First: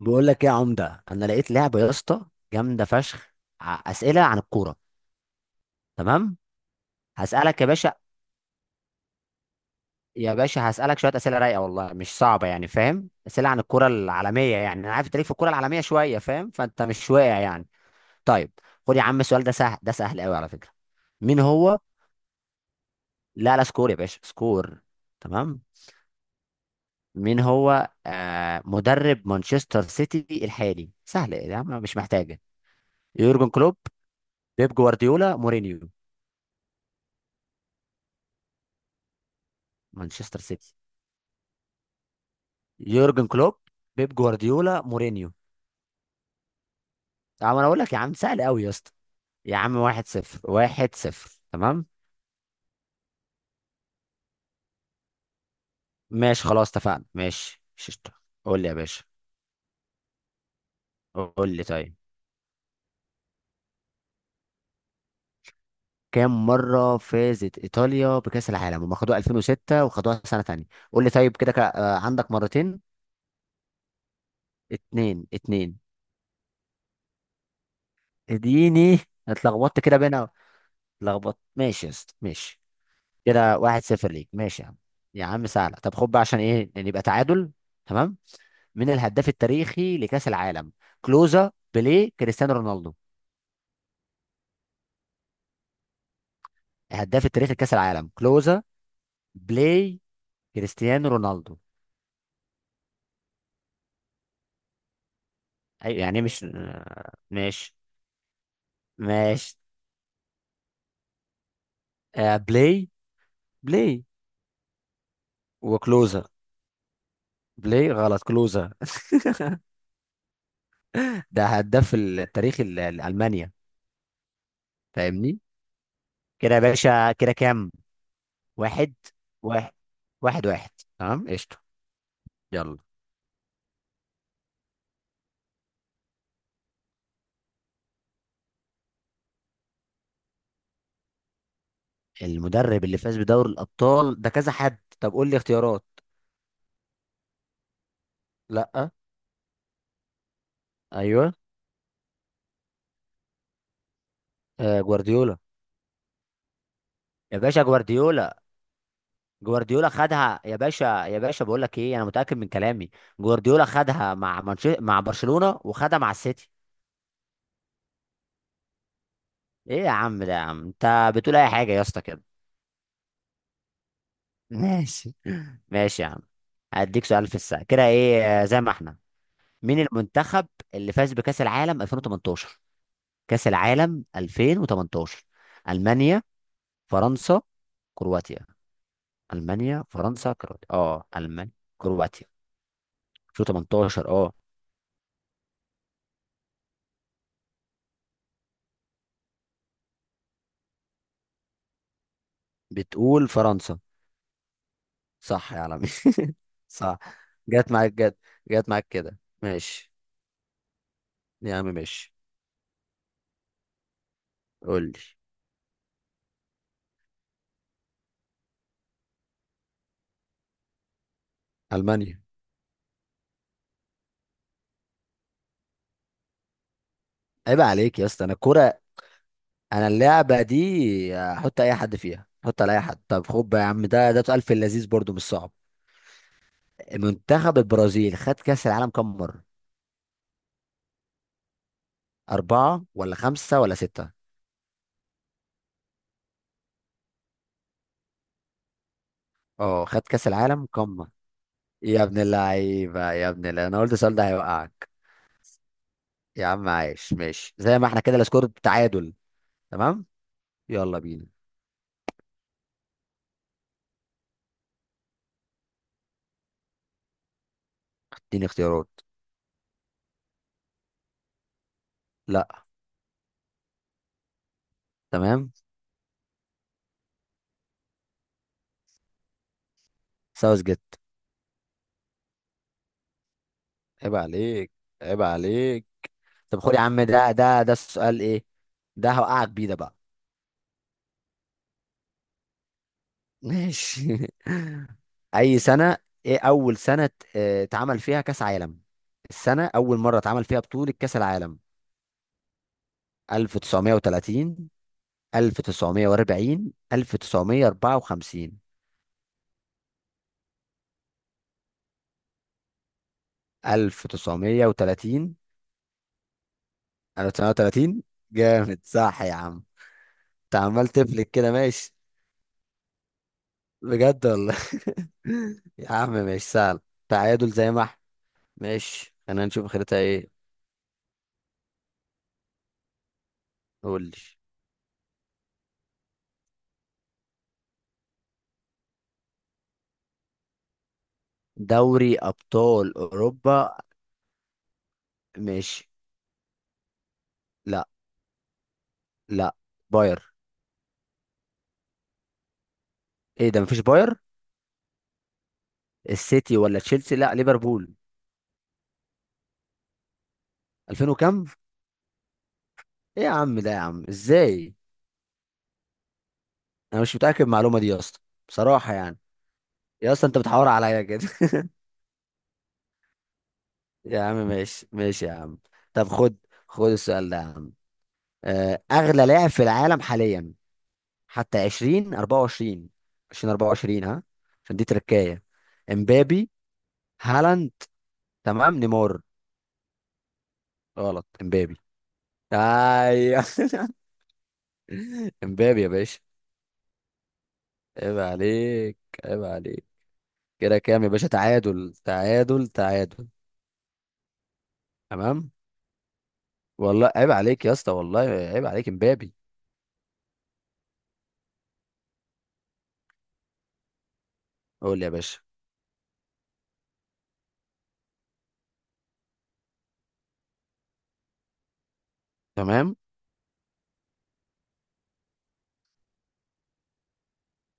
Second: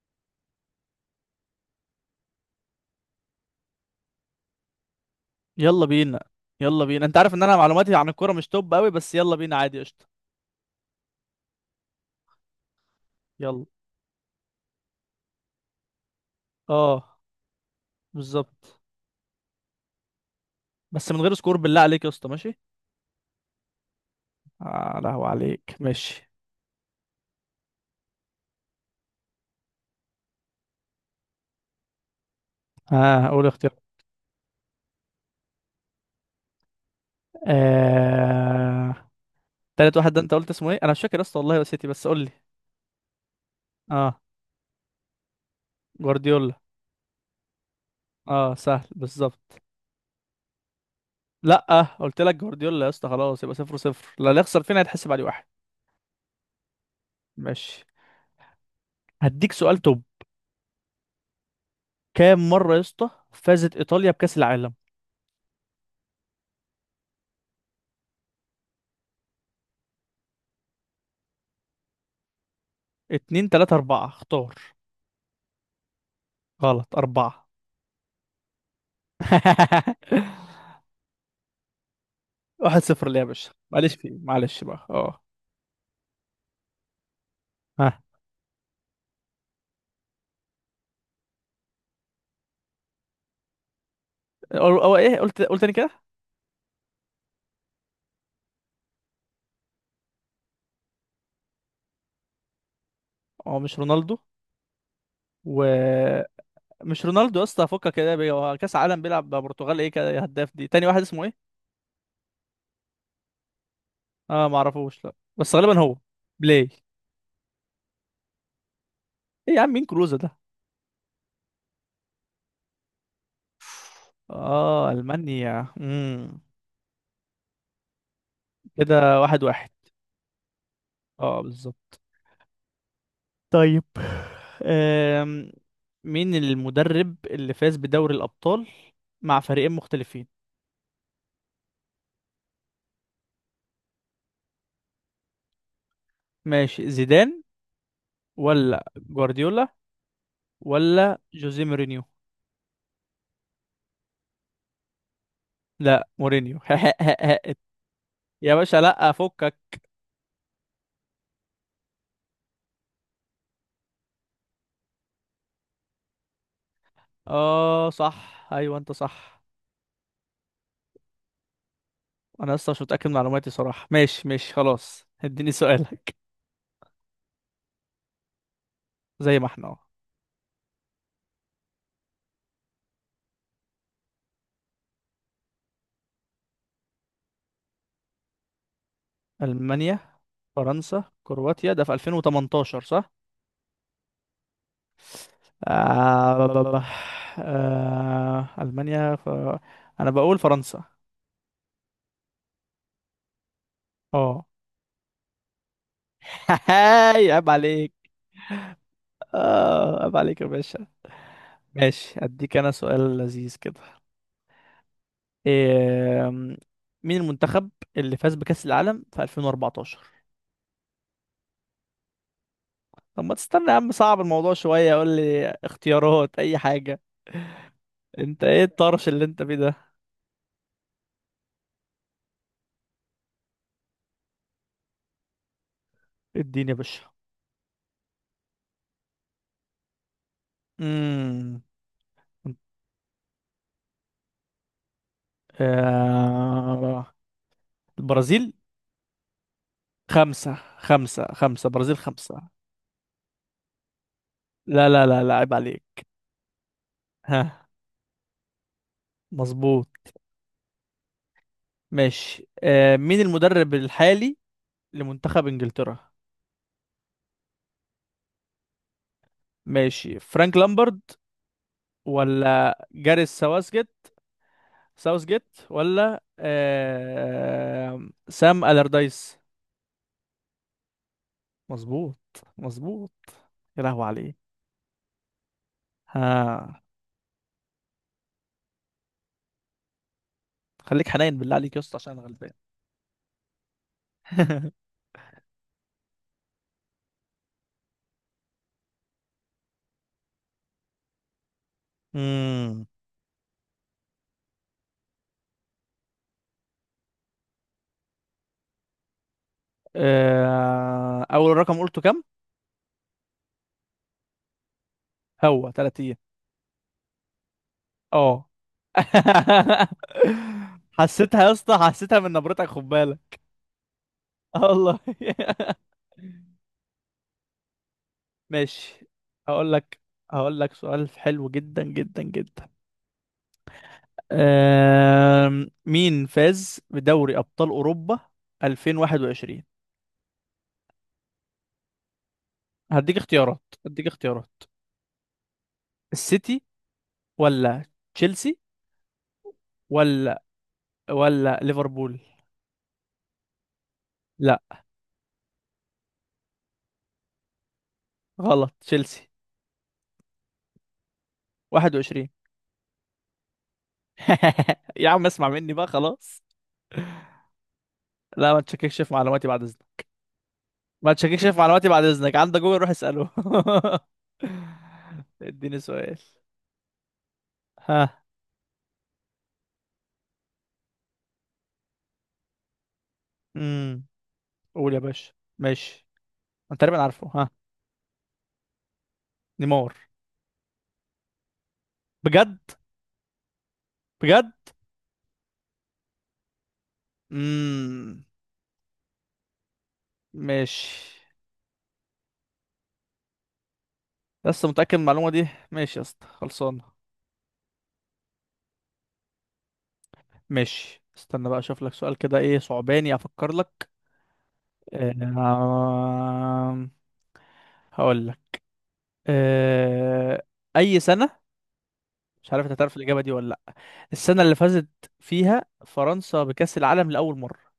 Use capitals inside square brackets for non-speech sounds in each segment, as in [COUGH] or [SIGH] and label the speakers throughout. Speaker 1: بقول لك ايه يا عمده، انا لقيت لعبه يا اسطى. جامده فشخ. اسئله عن الكوره.
Speaker 2: يلا بينا
Speaker 1: تمام.
Speaker 2: يلا بينا انت عارف ان انا
Speaker 1: هسالك يا باشا.
Speaker 2: معلوماتي عن الكوره مش توب قوي، بس يلا بينا عادي قشطه.
Speaker 1: يا باشا، هسالك شويه اسئله رايقه، والله مش صعبه يعني، فاهم؟ اسئله عن
Speaker 2: يلا.
Speaker 1: الكوره العالميه، يعني انا عارف تاريخ في الكوره العالميه شويه، فاهم؟ فانت مش
Speaker 2: اه،
Speaker 1: واقع يعني. طيب،
Speaker 2: بالظبط.
Speaker 1: خد يا عم السؤال ده سهل، ده سهل قوي على فكره.
Speaker 2: بس من غير
Speaker 1: مين
Speaker 2: سكور
Speaker 1: هو؟
Speaker 2: بالله عليك يا اسطى، ماشي.
Speaker 1: لا لا، سكور يا باشا، سكور.
Speaker 2: آه، لهو
Speaker 1: تمام.
Speaker 2: عليك ماشي.
Speaker 1: مين هو مدرب مانشستر سيتي الحالي؟ سهل يا عم، مش محتاجه.
Speaker 2: ها، آه، قول
Speaker 1: يورجن
Speaker 2: اختيار.
Speaker 1: كلوب، بيب جوارديولا، مورينيو.
Speaker 2: آه... تالت واحد ده انت
Speaker 1: مانشستر
Speaker 2: قلت اسمه
Speaker 1: سيتي.
Speaker 2: ايه؟ انا مش فاكر يا اسطى والله، نسيتي بس قول لي.
Speaker 1: يورجن كلوب، بيب
Speaker 2: اه،
Speaker 1: جوارديولا، مورينيو.
Speaker 2: جوارديولا.
Speaker 1: طب انا اقول لك يا عم، سهل
Speaker 2: اه
Speaker 1: قوي يا
Speaker 2: سهل
Speaker 1: اسطى. يا
Speaker 2: بالظبط.
Speaker 1: عم واحد صفر، واحد صفر،
Speaker 2: لا آه
Speaker 1: تمام.
Speaker 2: قلت لك جوارديولا يا اسطى، خلاص يبقى صفر صفر. لا، اللي يخسر فينا هيتحسب عليه واحد.
Speaker 1: ماشي خلاص، اتفقنا، ماشي
Speaker 2: ماشي.
Speaker 1: ششت. قول لي يا باشا.
Speaker 2: هديك سؤال توب.
Speaker 1: قول لي طيب.
Speaker 2: كام مره يا اسطى فازت ايطاليا بكاس العالم؟
Speaker 1: كام مرة فازت إيطاليا بكأس العالم؟ هم خدوها 2006 وخدوها سنة تانية. قول لي طيب كده عندك مرتين.
Speaker 2: اتنين، تلاتة، أربعة، اختار.
Speaker 1: اتنين اتنين.
Speaker 2: غلط، أربعة.
Speaker 1: اديني. اتلخبطت كده بينا.
Speaker 2: [LAUGHS]
Speaker 1: اتلخبطت، ماشي يا اسطى، ماشي.
Speaker 2: واحد صفر ليه يا باشا؟
Speaker 1: كده واحد
Speaker 2: معلش، فيه
Speaker 1: صفر ليك، ماشي
Speaker 2: معلش
Speaker 1: يا عم.
Speaker 2: بقى. اه.
Speaker 1: يا عم سهلة، طب خد بقى عشان ايه نبقى تعادل.
Speaker 2: ها.
Speaker 1: تمام. من الهداف التاريخي لكاس العالم؟ كلوزا، بيليه، كريستيانو رونالدو.
Speaker 2: هو ايه؟ قلت تاني كده.
Speaker 1: الهداف التاريخي لكاس العالم كلوزا، بلاي، كريستيانو رونالدو.
Speaker 2: هو مش رونالدو،
Speaker 1: ايوه يعني مش،
Speaker 2: ومش رونالدو يا اسطى،
Speaker 1: ماشي.
Speaker 2: فكك كده بيه. هو كأس عالم بيلعب مع
Speaker 1: ماشي.
Speaker 2: البرتغال، ايه كده؟ إيه هداف دي تاني؟ واحد اسمه ايه.
Speaker 1: بلاي. بلاي
Speaker 2: اه ما اعرفوش، لا بس غالبا هو
Speaker 1: وكلوزا.
Speaker 2: بلاي.
Speaker 1: بلاي غلط، كلوزا.
Speaker 2: ايه يا عم؟ مين كلوزا ده؟
Speaker 1: ده هداف التاريخي لألمانيا.
Speaker 2: اه،
Speaker 1: فاهمني.
Speaker 2: المانيا.
Speaker 1: كده يا باشا كده كام؟ واحد،
Speaker 2: كده واحد واحد.
Speaker 1: واحد واحد، واحد، تمام
Speaker 2: اه،
Speaker 1: قشطة.
Speaker 2: بالظبط.
Speaker 1: يلا.
Speaker 2: طيب. أم... مين المدرب اللي فاز بدوري الأبطال مع فريقين مختلفين؟
Speaker 1: المدرب اللي فاز بدوري الأبطال ده كذا حد، طب قول لي اختيارات.
Speaker 2: ماشي، زيدان
Speaker 1: لا.
Speaker 2: ولا جوارديولا ولا
Speaker 1: ايوه.
Speaker 2: جوزيه مورينيو.
Speaker 1: جوارديولا.
Speaker 2: لا مورينيو.
Speaker 1: يا باشا
Speaker 2: [LAUGHS]
Speaker 1: جوارديولا.
Speaker 2: يا باشا لا فكك.
Speaker 1: جوارديولا خدها يا باشا. يا باشا بقول لك ايه، انا متاكد من كلامي. جوارديولا خدها مع مع برشلونه، وخدها مع السيتي.
Speaker 2: اه صح، ايوه انت صح.
Speaker 1: ايه يا عم ده؟ يا عم انت بتقول اي حاجه يا اسطى كده.
Speaker 2: انا اصلا مش متاكد من معلوماتي صراحه. ماشي
Speaker 1: [LAUGHS]
Speaker 2: ماشي خلاص،
Speaker 1: ماشي.
Speaker 2: اديني
Speaker 1: ماشي يا
Speaker 2: سؤالك.
Speaker 1: عم. هديك سؤال في الساعه كده، ايه زي ما احنا.
Speaker 2: زي ما احنا اهو.
Speaker 1: مين المنتخب اللي فاز بكاس العالم 2018؟ كاس العالم 2018. المانيا، فرنسا، كرواتيا. المانيا
Speaker 2: المانيا
Speaker 1: فرنسا كرواتيا،
Speaker 2: فرنسا
Speaker 1: اه المانيا،
Speaker 2: كرواتيا ده في
Speaker 1: كرواتيا،
Speaker 2: 2018 صح؟
Speaker 1: 2018، اه.
Speaker 2: آه... المانيا انا بقول فرنسا.
Speaker 1: بتقول فرنسا؟
Speaker 2: اه.
Speaker 1: صح يا عالمي، [LAUGHS]
Speaker 2: [LAUGHS]
Speaker 1: صح.
Speaker 2: هاي عيب
Speaker 1: جت
Speaker 2: عليك.
Speaker 1: معاك، جت. جت معاك كده، ماشي.
Speaker 2: اه عيب عليك يا باشا.
Speaker 1: يا عم ماشي.
Speaker 2: ماشي، اديك انا سؤال لذيذ كده.
Speaker 1: قول لي.
Speaker 2: إيه؟ مين المنتخب اللي فاز بكأس العالم في 2014؟
Speaker 1: المانيا.
Speaker 2: طب ما تستنى يا عم، صعب الموضوع شوية، قول لي اختيارات اي حاجة.
Speaker 1: عيب عليك يا اسطى، انا
Speaker 2: انت ايه
Speaker 1: الكوره.
Speaker 2: الطرش اللي انت فيه
Speaker 1: انا
Speaker 2: ده؟
Speaker 1: اللعبه دي احط اي حد فيها، احط على اي حد. طب خد بقى يا عم، ده سؤال في اللذيذ برضو مش صعب.
Speaker 2: اديني يا باشا.
Speaker 1: منتخب البرازيل خد كاس العالم كم مره؟
Speaker 2: امم
Speaker 1: اربعه ولا خمسه ولا سته؟
Speaker 2: آه... البرازيل.
Speaker 1: اه، خد كاس
Speaker 2: خمسة،
Speaker 1: العالم كم مره.
Speaker 2: خمسة، خمسة، برازيل
Speaker 1: يا ابن
Speaker 2: خمسة.
Speaker 1: اللعيبه، يا ابن اللعيبه، انا قلت السؤال ده
Speaker 2: لا
Speaker 1: هيوقعك.
Speaker 2: لا لا لا، عيب عليك.
Speaker 1: يا عم عايش. ماشي
Speaker 2: ها،
Speaker 1: زي ما احنا، كده السكور تعادل.
Speaker 2: مظبوط.
Speaker 1: تمام. يلا بينا.
Speaker 2: ماشي. مين المدرب الحالي لمنتخب انجلترا؟
Speaker 1: اديني اختيارات.
Speaker 2: ماشي، فرانك لامبرد
Speaker 1: لا.
Speaker 2: ولا جاريث ساوثجيت. ساوثجيت
Speaker 1: تمام.
Speaker 2: ولا سام ألردايس.
Speaker 1: ساوث جيت.
Speaker 2: مظبوط. مظبوط. يا لهوي
Speaker 1: عيب
Speaker 2: عليه.
Speaker 1: عليك، عيب عليك. طب خد
Speaker 2: ها.
Speaker 1: يا عم، ده السؤال ايه. ده هوقعك بيه ده بقى.
Speaker 2: خليك حنين بالله عليك يا اسطى، عشان انا غلبان.
Speaker 1: ماشي. [LAUGHS]
Speaker 2: [LAUGHS]
Speaker 1: اي سنة؟ ايه اول سنة اه، اتعمل فيها كاس عالم؟ السنة اول مرة اتعمل فيها بطولة كاس العالم.
Speaker 2: امم
Speaker 1: 1930، 1940، 1954.
Speaker 2: اول رقم قلته كام؟
Speaker 1: 1930.
Speaker 2: هو 30؟
Speaker 1: 1930.
Speaker 2: اه.
Speaker 1: جامد، صح يا عم.
Speaker 2: [LAUGHS]
Speaker 1: انت عمال تفلك
Speaker 2: حسيتها
Speaker 1: كده،
Speaker 2: يا اسطى،
Speaker 1: ماشي.
Speaker 2: حسيتها من نبرتك، خد بالك.
Speaker 1: بجد والله.
Speaker 2: اه والله. [LAUGHS]
Speaker 1: يا عم مش سهل. تعادل زي ما احنا.
Speaker 2: ماشي.
Speaker 1: ماشي، خلينا نشوف
Speaker 2: هقول
Speaker 1: اخرتها
Speaker 2: لك،
Speaker 1: ايه.
Speaker 2: هقول لك سؤال حلو جدا جدا جدا.
Speaker 1: قول لي.
Speaker 2: مين فاز بدوري أبطال أوروبا 2021؟
Speaker 1: دوري ابطال
Speaker 2: هديك
Speaker 1: اوروبا.
Speaker 2: اختيارات، هديك اختيارات.
Speaker 1: ماشي.
Speaker 2: السيتي ولا
Speaker 1: لا.
Speaker 2: تشيلسي
Speaker 1: لا. باير.
Speaker 2: ولا ولا ليفربول.
Speaker 1: ايه ده، مفيش باير.
Speaker 2: لا.
Speaker 1: السيتي ولا تشيلسي، لا ليفربول.
Speaker 2: غلط، تشيلسي
Speaker 1: 2000 وكم؟
Speaker 2: 21.
Speaker 1: ايه يا عم ده؟ يا عم ازاي!
Speaker 2: [LAUGHS] يا عم اسمع مني بقى خلاص.
Speaker 1: انا مش متاكد من المعلومه دي يا اسطى.
Speaker 2: لا، ما
Speaker 1: بصراحه
Speaker 2: تشككش في
Speaker 1: يعني.
Speaker 2: معلوماتي بعد إذنك.
Speaker 1: يا اسطى انت بتحاور عليا
Speaker 2: ما
Speaker 1: كده.
Speaker 2: تشككش
Speaker 1: [LAUGHS]
Speaker 2: في معلوماتي بعد إذنك، عندك جوجل روح اسأله.
Speaker 1: يا عم ماشي، ماشي يا
Speaker 2: [LAUGHS]
Speaker 1: عم.
Speaker 2: اديني
Speaker 1: طب
Speaker 2: سؤال.
Speaker 1: خد. خد السؤال ده يا عم.
Speaker 2: ها.
Speaker 1: اغلى لاعب في العالم حاليا، حتى 2024، 2024،
Speaker 2: امم
Speaker 1: ها. عشان دي
Speaker 2: قول يا باشا.
Speaker 1: تركايه.
Speaker 2: ماشي،
Speaker 1: امبابي،
Speaker 2: انا تقريبا عارفه. ها.
Speaker 1: هالاند، تمام نيمار.
Speaker 2: نيمار.
Speaker 1: غلط، امبابي.
Speaker 2: بجد.
Speaker 1: ايوه.
Speaker 2: بجد.
Speaker 1: [LAUGHS] امبابي يا باشا. عيب
Speaker 2: امم
Speaker 1: عليك، عيب عليك. كده
Speaker 2: ماشي.
Speaker 1: كام يا باشا، تعادل تعادل تعادل.
Speaker 2: لسه متأكد من المعلومة دي؟
Speaker 1: تمام.
Speaker 2: ماشي يا اسطى، خلصانة.
Speaker 1: والله عيب عليك يا اسطى، والله عيب عليك. امبابي.
Speaker 2: ماشي، استنى بقى اشوف لك سؤال كده، ايه صعباني افكر لك.
Speaker 1: قول لي يا باشا.
Speaker 2: آه... هقول لك. آه... اي سنة؟ مش عارف انت
Speaker 1: تمام.
Speaker 2: هتعرف الاجابة دي ولا لا. السنة اللي فازت فيها فرنسا بكأس العالم لأول مرة.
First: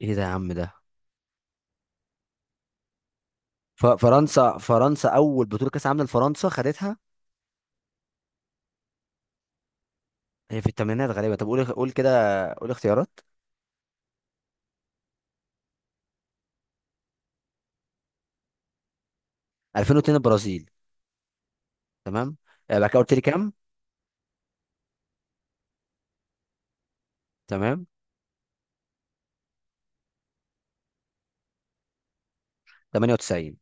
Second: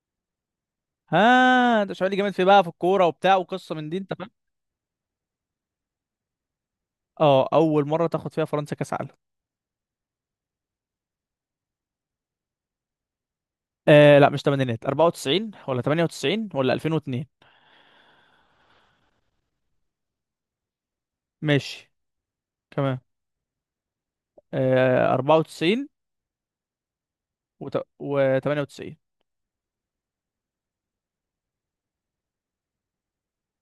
Speaker 1: ايه ده يا عم ده.
Speaker 2: ها، انت مش عارف؟ جامد في بقى في الكورة وبتاع وقصة
Speaker 1: ف-
Speaker 2: من دي، انت فاهم.
Speaker 1: فرنسا فرنسا اول بطوله كاس عالم لفرنسا خدتها.
Speaker 2: اه، اول مرة تاخد فيها فرنسا كأس عالم.
Speaker 1: هي في الثمانينات غالبا، طب قول كده. قول اختيارات.
Speaker 2: آه لا، مش تمانينات. 94 ولا 98 ولا 2002.
Speaker 1: 2002 البرازيل.
Speaker 2: ماشي.
Speaker 1: تمام. بعد
Speaker 2: تمام.
Speaker 1: كده قلت لي كام.
Speaker 2: آه، 94
Speaker 1: تمام.
Speaker 2: و 98.
Speaker 1: 98.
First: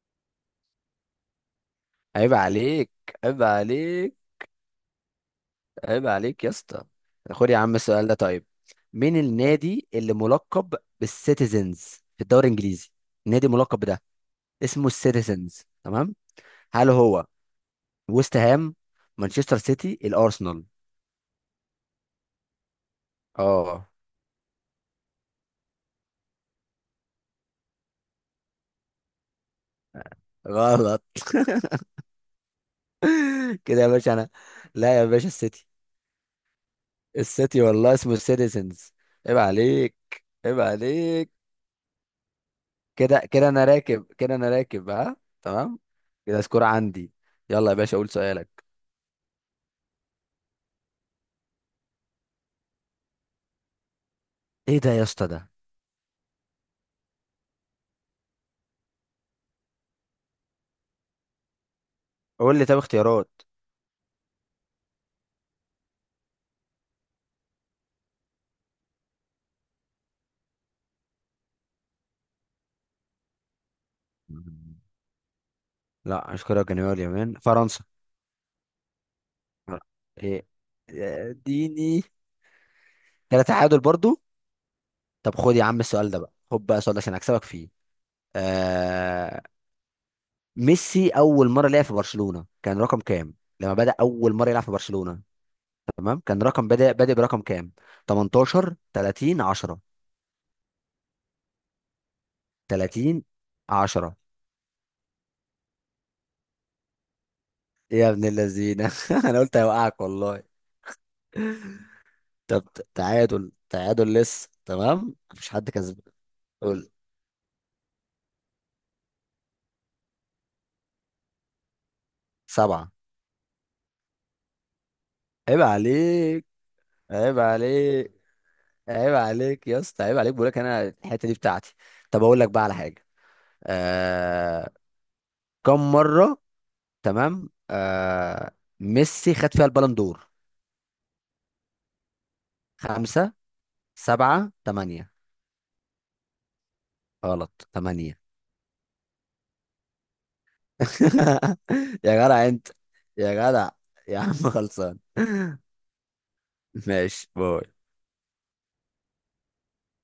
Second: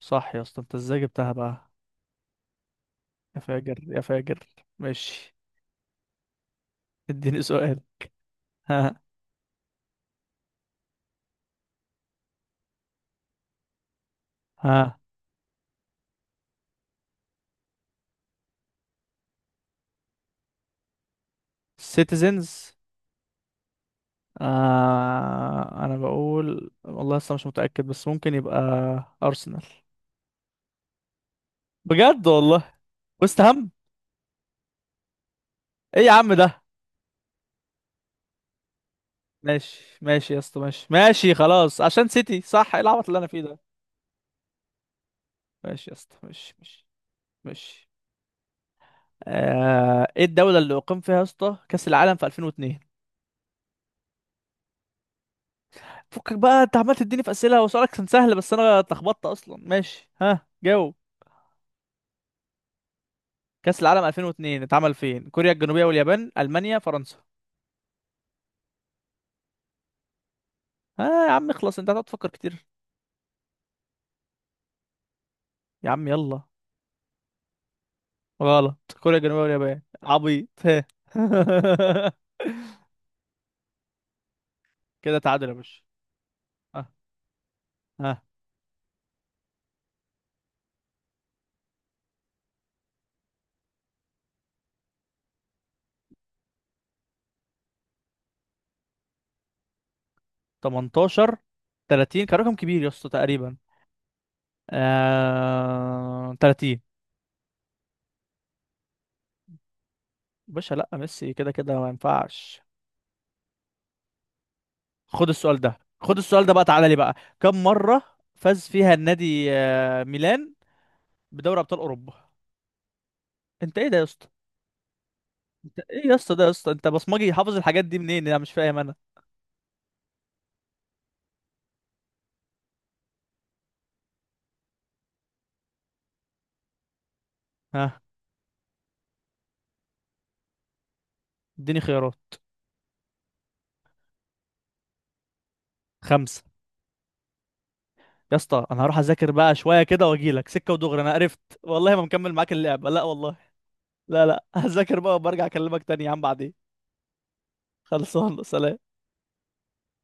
Speaker 2: صح يا اسطى، انت ازاي جبتها بقى؟
Speaker 1: عيب عليك،
Speaker 2: يا
Speaker 1: عيب
Speaker 2: فاجر يا
Speaker 1: عليك.
Speaker 2: فاجر. ماشي،
Speaker 1: عيب عليك يا اسطى.
Speaker 2: اديني
Speaker 1: خد يا عم
Speaker 2: سؤال.
Speaker 1: السؤال ده طيب.
Speaker 2: [LAUGHS] ها.
Speaker 1: مين النادي اللي ملقب بالسيتيزنز في الدوري الانجليزي؟ نادي ملقب بده، اسمه
Speaker 2: ها.
Speaker 1: السيتيزنز، تمام. هل هو ويست هام، مانشستر سيتي، الارسنال؟
Speaker 2: سيتيزنز.
Speaker 1: اه.
Speaker 2: آه، انا بقول والله لسه مش متأكد، بس ممكن يبقى ارسنال.
Speaker 1: غلط.
Speaker 2: بجد والله. وست
Speaker 1: [LAUGHS]
Speaker 2: هام.
Speaker 1: كده يا باشا انا. لا يا باشا، السيتي.
Speaker 2: ايه يا عم ده؟
Speaker 1: السيتي والله اسمه السيتيزنز. عيب عليك،
Speaker 2: ماشي ماشي يا اسطى
Speaker 1: عيب
Speaker 2: ماشي
Speaker 1: عليك.
Speaker 2: ماشي خلاص، عشان سيتي صح. ايه العبط اللي
Speaker 1: كده
Speaker 2: انا فيه
Speaker 1: كده
Speaker 2: ده؟
Speaker 1: انا راكب، كده انا راكب، ها. تمام.
Speaker 2: ماشي يا اسطى،
Speaker 1: كده
Speaker 2: ماشي
Speaker 1: سكور
Speaker 2: ماشي
Speaker 1: عندي. يلا يا
Speaker 2: ماشي.
Speaker 1: باشا قول سؤالك.
Speaker 2: ايه الدولة اللي أقيم فيها يا اسطى كأس العالم في 2002؟
Speaker 1: ايه ده يا اسطى ده.
Speaker 2: فكك بقى، انت عمال تديني في أسئلة وسؤالك كان سهل بس انا اتلخبطت اصلا. ماشي، ها جاوب.
Speaker 1: قول لي طب اختيارات.
Speaker 2: كأس العالم 2002 اتعمل فين؟ كوريا الجنوبية واليابان، ألمانيا، فرنسا؟ ها يا عم اخلص، انت هتقعد تفكر كتير.
Speaker 1: مم.
Speaker 2: يا عم
Speaker 1: لا،
Speaker 2: يلا.
Speaker 1: مش كوريا الجنوبية واليابان، فرنسا.
Speaker 2: غلط، كوريا الجنوبية
Speaker 1: لا.
Speaker 2: واليابان
Speaker 1: ايه.
Speaker 2: عبيط. ها.
Speaker 1: اديني.
Speaker 2: [LAUGHS]
Speaker 1: كده تعادل برضو.
Speaker 2: كده
Speaker 1: طب
Speaker 2: تعادل يا
Speaker 1: خد يا عم
Speaker 2: باشا.
Speaker 1: السؤال ده بقى، خد بقى
Speaker 2: ها.
Speaker 1: السؤال ده عشان اكسبك فيه.
Speaker 2: ها.
Speaker 1: آه... ميسي اول مره لعب في برشلونه كان رقم كام؟ لما بدأ اول مره يلعب في برشلونه. تمام، كان رقم بادئ برقم كام؟ 18، 30، 10.
Speaker 2: 18، 30 كان رقم كبير يا اسطى
Speaker 1: 30.
Speaker 2: تقريبا.
Speaker 1: 10.
Speaker 2: 30.
Speaker 1: يا ابن اللذينه. [LAUGHS] انا قلت هيوقعك والله.
Speaker 2: باشا لا، ميسي كده كده ما ينفعش.
Speaker 1: طب. تعادل، تعادل لسه، تمام
Speaker 2: خد
Speaker 1: مفيش
Speaker 2: السؤال
Speaker 1: حد
Speaker 2: ده،
Speaker 1: كسبان.
Speaker 2: خد السؤال ده بقى، تعالى
Speaker 1: قول.
Speaker 2: لي بقى. كم مرة فاز فيها النادي ميلان بدوري ابطال اوروبا؟
Speaker 1: سبعة.
Speaker 2: انت ايه ده يا اسطى؟
Speaker 1: عيب
Speaker 2: انت ايه يا اسطى ده
Speaker 1: عليك،
Speaker 2: يا اسطى، انت بصمجي،
Speaker 1: عيب
Speaker 2: حافظ الحاجات دي
Speaker 1: عليك.
Speaker 2: منين؟ انا مش فاهم انا.
Speaker 1: عيب عليك يا اسطى، عيب عليك. بقولك انا الحتة دي بتاعتي. طب اقول لك بقى على حاجة. آه... كم مرة، تمام،
Speaker 2: ها.
Speaker 1: ميسي خد فيها البالون دور.
Speaker 2: اديني خيارات.
Speaker 1: خمسة، سبعة، تمانية.
Speaker 2: خمسة.
Speaker 1: غلط، تمانية.
Speaker 2: يا اسطى انا هروح اذاكر بقى شوية كده واجيلك سكة ودغري، انا قرفت
Speaker 1: [LAUGHS]
Speaker 2: والله ما
Speaker 1: يا
Speaker 2: مكمل
Speaker 1: جدع
Speaker 2: معاك
Speaker 1: انت.
Speaker 2: اللعبة، لا
Speaker 1: يا
Speaker 2: والله.
Speaker 1: جدع. يا
Speaker 2: لا
Speaker 1: عم
Speaker 2: لا. [LAUGHS]
Speaker 1: خلصان.
Speaker 2: هذاكر بقى وبرجع
Speaker 1: [LAUGHS]
Speaker 2: اكلمك تاني يا عم بعدين.
Speaker 1: ماشي باي.
Speaker 2: خلصان، سلام.